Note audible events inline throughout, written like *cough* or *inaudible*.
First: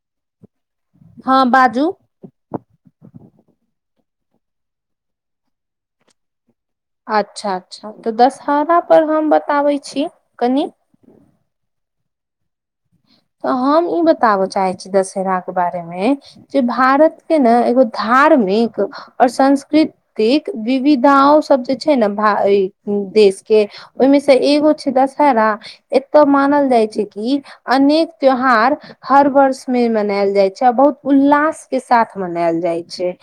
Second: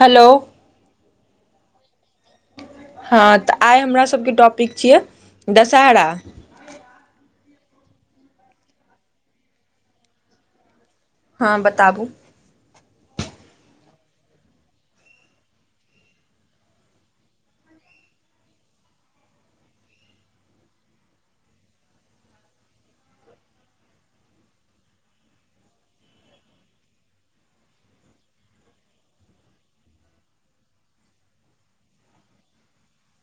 hello जू हँ तऽ आइ हमरा सबके टॉपिक छियै दशहरा अच्छा अच्छा तऽ दशहरा परर हम बताबै छी कनि हँ बताबू तऽ हम ई बताबऽ चाहे छी दशहरा के बारे मे जे भारत के ने एगो धार्म नीक और सांस्कृतिक विविधाओं सब जे छैय ने देश के ओहिमे से एगो छैय दशहरा एतय मानल जाई छैय कि अनेक त्योहार हर वर्ष में मनायल जाय छैय और बहुत उल्लास के साथ मनायल जाय छैय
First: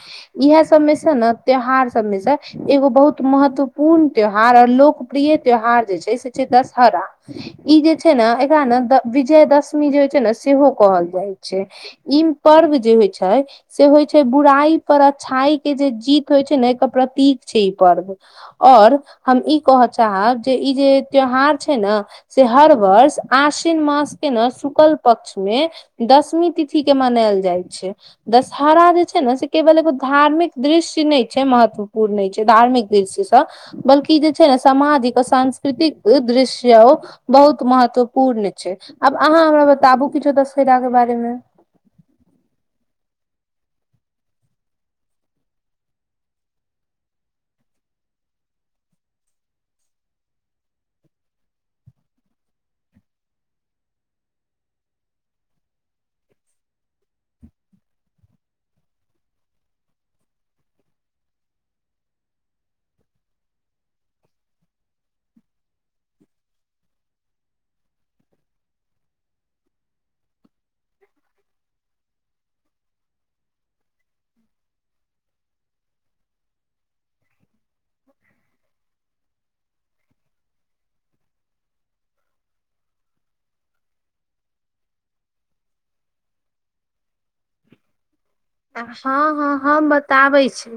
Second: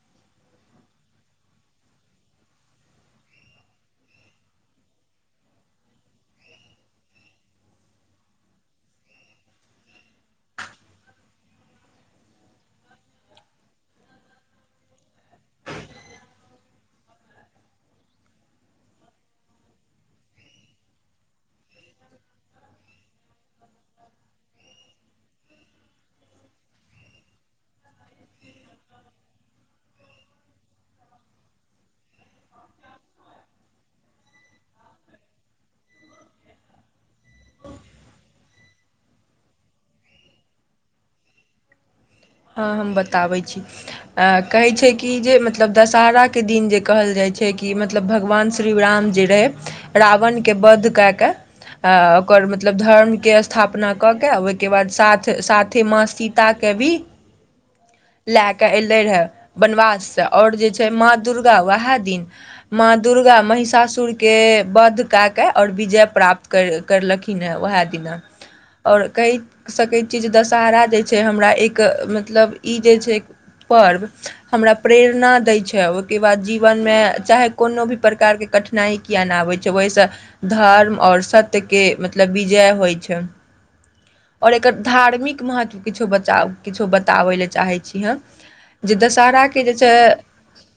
इह सब मे से ने त्यौहार सबमे से एगो बहुत महत्वपूर्ण त्यौहार लोकप्रिय त्यौहार जे छैय से छैय दशहरा ई जे छैय ने एकरा ना विजय दशमी जे होइ छैय ने सेहो कहल जाइ छैय ई पर्व जे होइ छैय से होय छैय बुराइ पर अच्छाई के जे जीत होइ छैय ने एकर प्रतीक छैय ई पर्व और हम ई कहऽ चाहब जे ई जे त्यौहार छैय ने से हर वर्ष आस न मास के ने शुकल पक्ष मे दशमी तिथि के मनायल जाइ छैय दश हरा जे छैय ने से केवल एगो धार्मिक दृश्य नहि छैय महत्वपूर्ण नहि छैय धार्मिक दृश्यस बल्कि जे छैय ने सामाजिक आ सांस्कृतिक दृश्य ओ बहुत महत्वपूर्ण छैय आब अहाँ हमरा बताबु किछो दशहरा के बारेमे हाँ हम बताबै छी कहै छैय कि जे मतलब दशहरा के दिन जे कहल जाइ छैय कि मतलब भगवान श्री राम जे रहै रावणके वध के कऽ के आ ओकर मतलब धर्मके स्थापना कऽ केऽ ओहिके बाद साथ साथे माँ सीताके कवी लए कऽ एलै रहै बनवाससे ओर जे छैय माँ दुर्गा उएह दिन माँ दुर्गा महिषासुर के वध क के और विजय प्राप्त करलखिन हे उहे दिन ओर कहि सकै छीय जे दशरा जे छैय हमरा एक मतलब ई जे छैय पर्व हमरा प्रेरणा दै छैय ओहिके बाद जीवनमे चाहे कोनो भी प्रकारके कठिनाई किए नहि आबै छैय ओहिसे धर्म और सत्यके मतलब विजय होई छैय ओर एकर धार्मिक महत्व किछो बता किछो बताबय लेलए चाहै छी हम जे हँ हँ दशहराके जे हम छैय बताबै छी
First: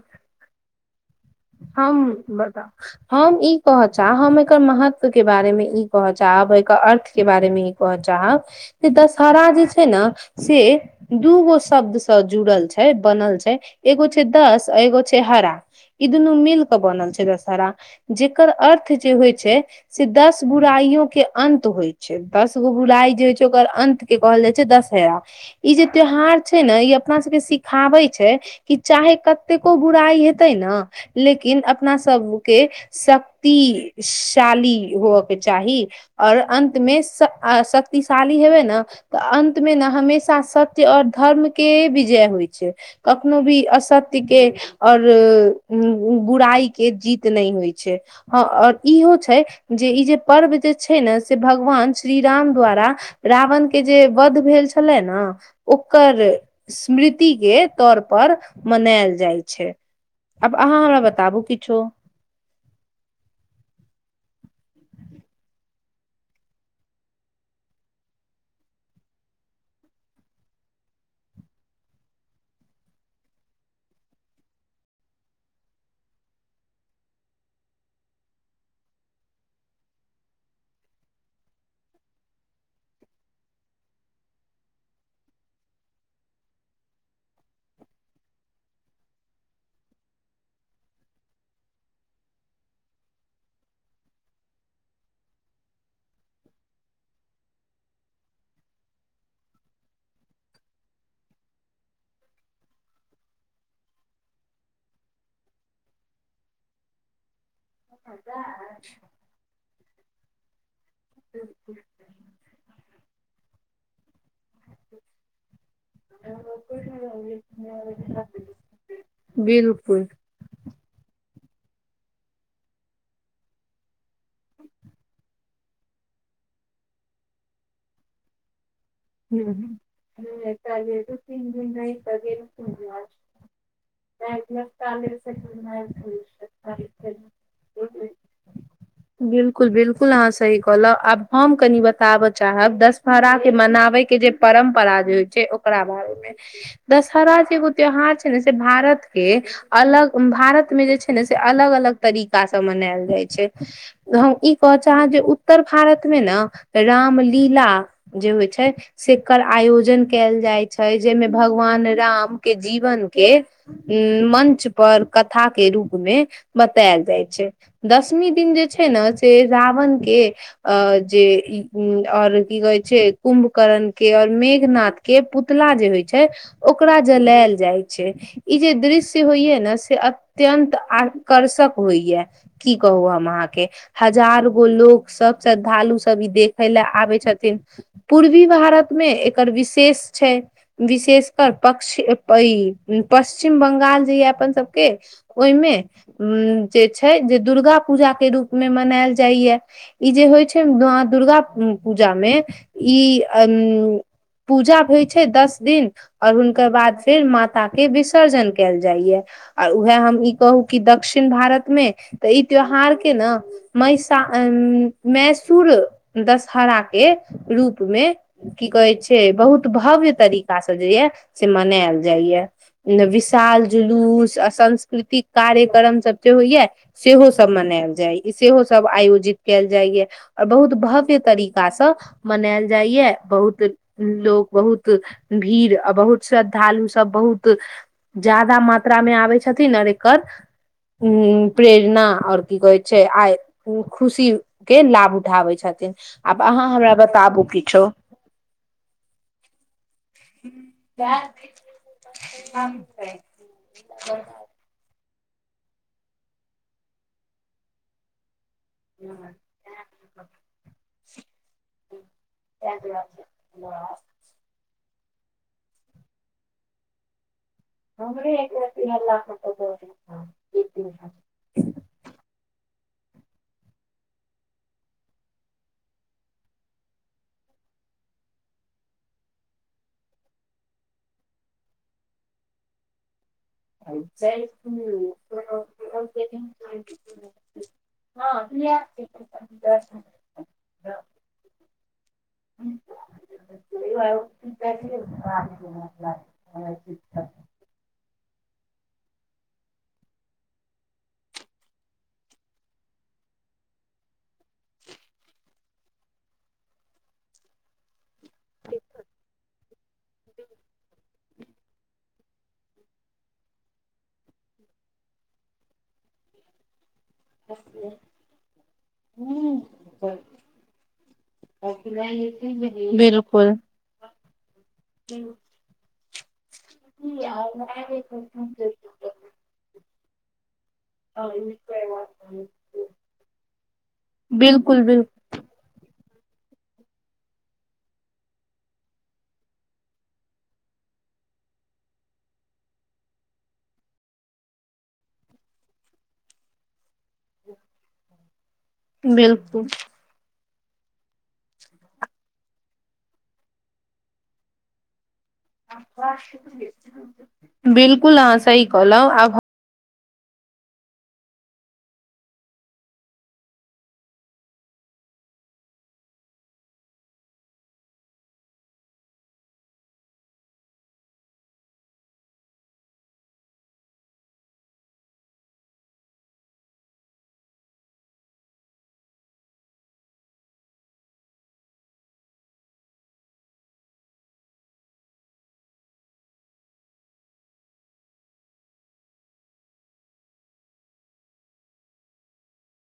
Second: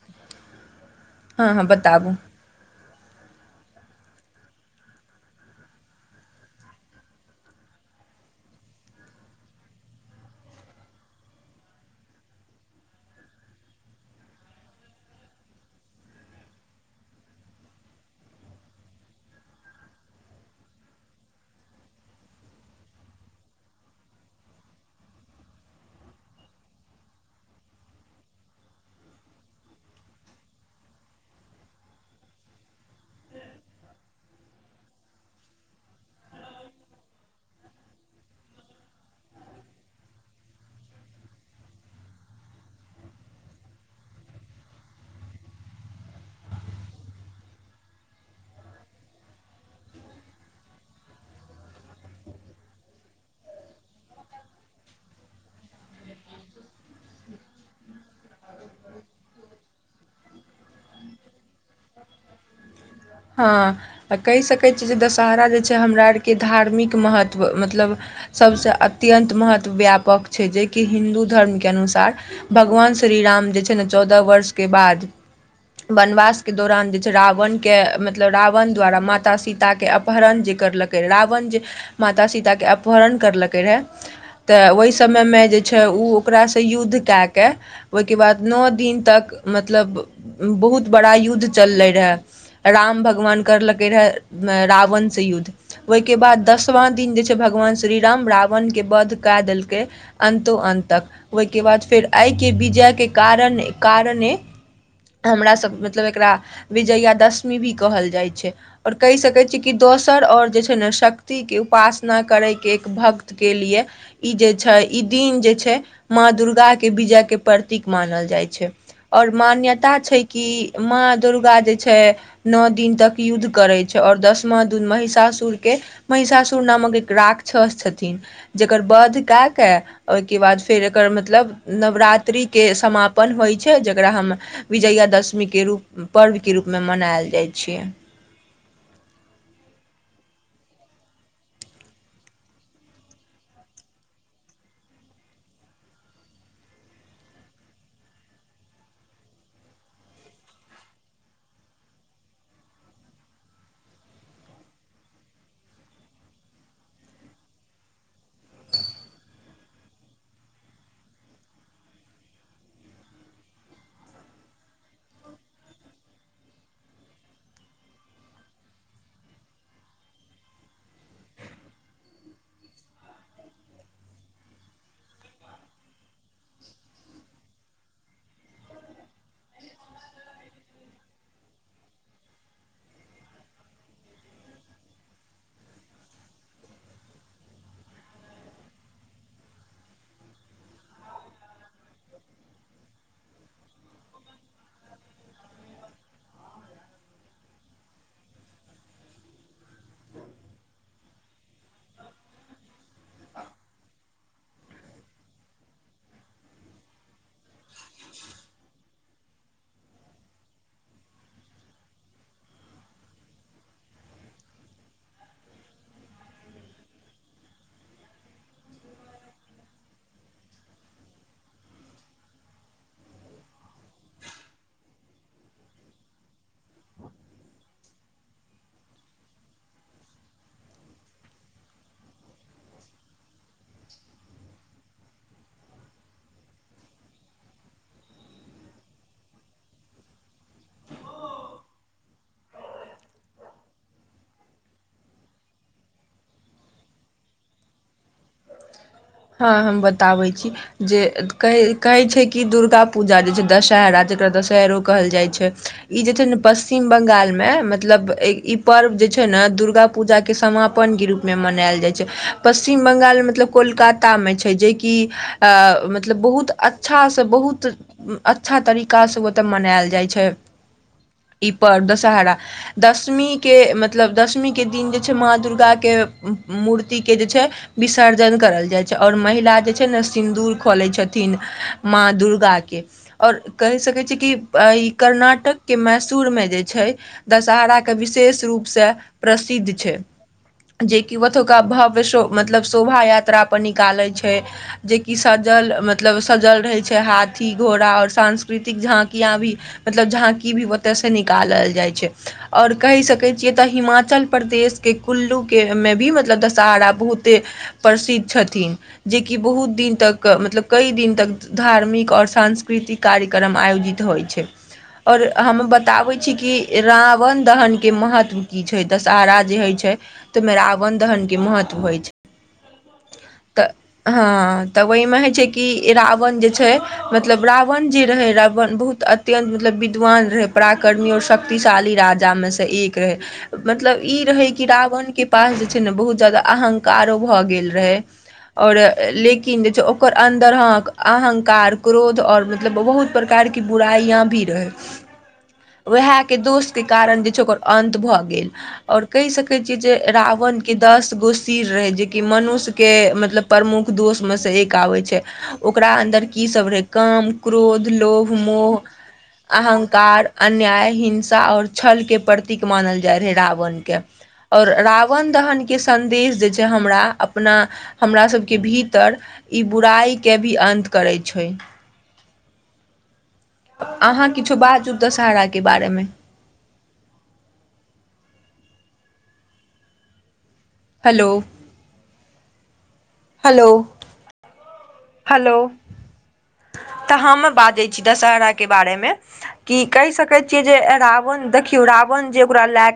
हम बताउ हम ई कह महत्व के बारे मे ई कहचाब एकर अर्थ के बारे मे ई कहचाहब जे दशहरा जे छैय ने से दूगो शब्द से जुड़ल छैय बनल छैय एगो छैय त बस एगो छैय हरा ई दुनू मिल के बनल छैय दशहरा जेकर अर्थ जे होइ छैय से दस बुराई के अन्त होइ छैय दस गो बुराई के जे होइ छैय ओकर अन्त के कहल जाइ छैय दशहरा ई जे त्यौहार छैय ने ई अपना सबके सिखाबे छैय कि चाहे कतेको बुराई हेतै ना लेकिन अपना सबके शक्तिशाली होअके चाही ओर अन्तमे शक्तिशाली हेबय ने तऽ अन्तमे ने हमेशा सत्य ओर धर्मकेँ विजय होइत छैक कखनो भी असत्य केँ ओर हूँ हूँ बुराई केँ जीत नहि होइत छैक से भगवान श्री राम द्वारा रावण केँ जे वध भेल छलै ने ओकर स्मृति केँ तौर पर मनायल जाइत छै आब अहाँ हमरा बताबू किछो हाँ आ कहि सकैत छी जे दशहरा जे छै हमरा आरके धार्मिक महत्व मतलब सबसे अत्यंत महत्व व्यापक छै जेकि हिन्दू धर्म के अनुसार भगवान से श्री राम जे छै ने चौदह वर्ष के बाद वनवास के दौरान जे छै रावण के मतलब रावण द्वारा माता सीताके अपहरण जे करलकै रावण जे माता सीताके अपहरण लकै रहय तऽ ओहि समयमे जे छै उ ओकरासे युद्ध कए क ओहिके बाद नौ दिन तक मतलब बहुत बड़ा युद्ध चललै रहय राम भगवान करलकै रहय रावण से युद्ध ओहिके बाद दसवा दिन जे छै भगवान श्रीराम रावण केँ वध क देलकै अन्तो अन्त तक ओहिके बाद फेर आइ के विजय के कारण कारण ये हमरा सब मतलब एकरा विजयादशमी भी कहल जाइत छै और कहि सकय छियै कि दोसर ओर जे छै ने शक्ति के उपासना करै के एक भक्त के लिए ई जे छै ई दिन जे छै माँ दुर्गा के विजय के प्रतीक मानल जाइ छै और मान्यता बिलकुल बिलकुल छै कि माँ दुर्गा जे छै नौ दिन तक युद्ध करै छै और दसमा दिन महिषासुर के महिषासुर नामक एक राक राक्षस छथिन जे ओकर वध कए कऽ ओहिके बाद फेर एकर मतलब नवरात्रिके समापन होइ छै जेकरा हम विजयादशमी के रूप पर्व के रूप मे मनायल जाय बिलकुल बिलकुल ना सही कहलँउ आब हम अपनी बताब चाहब दशहरा केँ मना ओइके जे परम्परा जे होय छै ओकरा बारे मे दशहरा के ओ त्यौहार छै ने से भारत भारत मे जे छै ने से अलग अलग तरीकासँ मनायल जाइत छैक हम ई कह चाहब जे उत्तर भारत मे ने रामलीला जे होइ छै सेकर आयोजन कैल जाइत छै जाहिमे भगवान राम कें जीवन के मंच पर कथा के रूप मे बतायल जाय छै दसमी दिन जे छै ने न छे रावण के अ जे और की कहै छै कुम्भ करण के और मेघनाथ के पुतला जे होइत छै ओकरा जलायल जाइत छै ई जे दृश्य होइया ने से अत्यंत आकर्षक होइया की कहू हम अहाँके केँ हजार गो लोक सब श्रद्धालु सब ई देखै लए आबैत छथिन पूर्वी भारतमे एकर विशेष छैक विशेषकर पक्ष पश्चिम बंगाल जे ये अपन सबके ओहिमे उ जे छै जे दुर्गा पूजा केँ रूप मे मनायल जाइत ई जे होइ छै दुर्गा पूजा मे ई अन *unintelligible* पूजा होइत छैक दस दिन और हुनकर बाद फेर माता कें विसर्जन कैल जाइत आ उहै हम ई कहू कि दक्षिण भारत मे तऽ ई त्यौहार के ने महिसा मैसूर दशहरा केँ रूपमे की कहै छै बहुत भव्य तरीकासँ जे यए से मनायल जाइया विशाल जुलूस आ सांस्कृतिक कार्यक्रम सब जे होइया सेहो सब मने मनायल जाय या सेहो सब आयोजित कयल जाइया और बहुत भव्य तरीका सँ मनायल जाइ या बहुत लोग बहुत भीड़ आ बहुत श्रद्धालु सब बहुत बहुत जादा मात्रामे आबैत छथिन आर एकर ह्म प्रेरणा और की कहै छै आइ खुशी के लाभ उठाबै छथिन आब आहाँ हमरा बताबू किछो हँ हम बताबै छी जे कह कहै छै कि दुर्गा पूजा जे छै दशहरा जेकरा दशहैरो कहल जाय छै इ जे छै ने पश्चिम बंगाल मे मतलब पर्व जे छै ने दुर्गा पूजा केँ समापन गिरु में मनायल जाइत छै पशिचम बंगाल मतलब कोलकाता मै छै जेकि अ मतलब बहुत अच्छाँ बहुत बहुत अच्छा तरीकासँ ओतय मनायल जाइत छै ई पर्व दशहरा दसमीके मतलब दसमीके दिन जे छै माँ दुर्गाके मूर्तिके जे छै विसर्जन करल जाइ और महिला जे छै ने सिन्दूर क लैत छथिन माँ दुर्गा के और कहि सकैत छी कि ई कर्नाटक केँ मैसूर मे जे छैक दशहरा केँ विशेष विशेष रूपसँ प्रसिद्ध छैक जेकि ओ तौका भव्य शोभा यात्रा पर नि निकालै छै जेकि सजल मतलब सजल रहय छै हाथी घोड़ा सांस्कृतिक झाँकिया भी मतलब झाँकी भी ओतऽ से निकालल जाइत छैक और कहैत सकैत छियै तऽ हिमाचल प्रदेश केँ कुल्लू के मे भी मतलब दशहरा बहुते प्रसिद्ध छथि मतलब कई दिन तक धार्मिक आओर सांस्कृतिक कार्यक्रम आयोजित होइत छै और हम बताबै छी कि राम रावण दहनकेँ महत्व की छैक दशहरा जे होइ छैक तऽ ओहिमे रावण दहनकेँ महत्व होइत छैक बिलकुल तऽ हँ तऽ ओहिमे होइत छै कि रावण जे छै मतलब रावण जी रहय रावण बहुत अत्यन्त मतलब विद्वान रहय पराक्रमी और शक्ति शक्तिशाली राजा मे से एक रहय मतलब ई रहै कि बिलकुल बिल रावण केँ पास जे छै ने बहुत जदा अहंकारो भए गेल रहय आओर लेकिन जे छै ओकर अन्दर अहंकार क्रोध आओर मतलब बहुत प्रकारक बुराइ भी रहय वएह केँ दोषकेँ कारण जे छै ओकर अन्त भऽ गेल आओर कहि सकैत बिलकुल छियै जे रावणकेँ दस गो सिर रहय जेकि मनुष्य कें मतलब प्रमुख दोष में से एक आबैत छै ओकरा अन्दर की सब रहय काम क्रोध बिलकुल लोभ अहाँ सही मोह कहलहुँ आब अहंकार कार अन्याय हिंसा आओर छलकें प्रतीक मानल जाइत रहय रावणकें आओर रावण दहनकेँ सन्देश जे छै हमरा अपना हमरा सभकें भीतर ई बुराइके भी अन्त करैत छैक अहाँ किछो बाजू दशहराकेँ बारेमे *inaudible* हेलो हलो हेलो तऽ हम बाजै छी दशहरा केँ बारेमे कि कहि सकैत छियैक जेना न देखियो रावण जेओकरा लए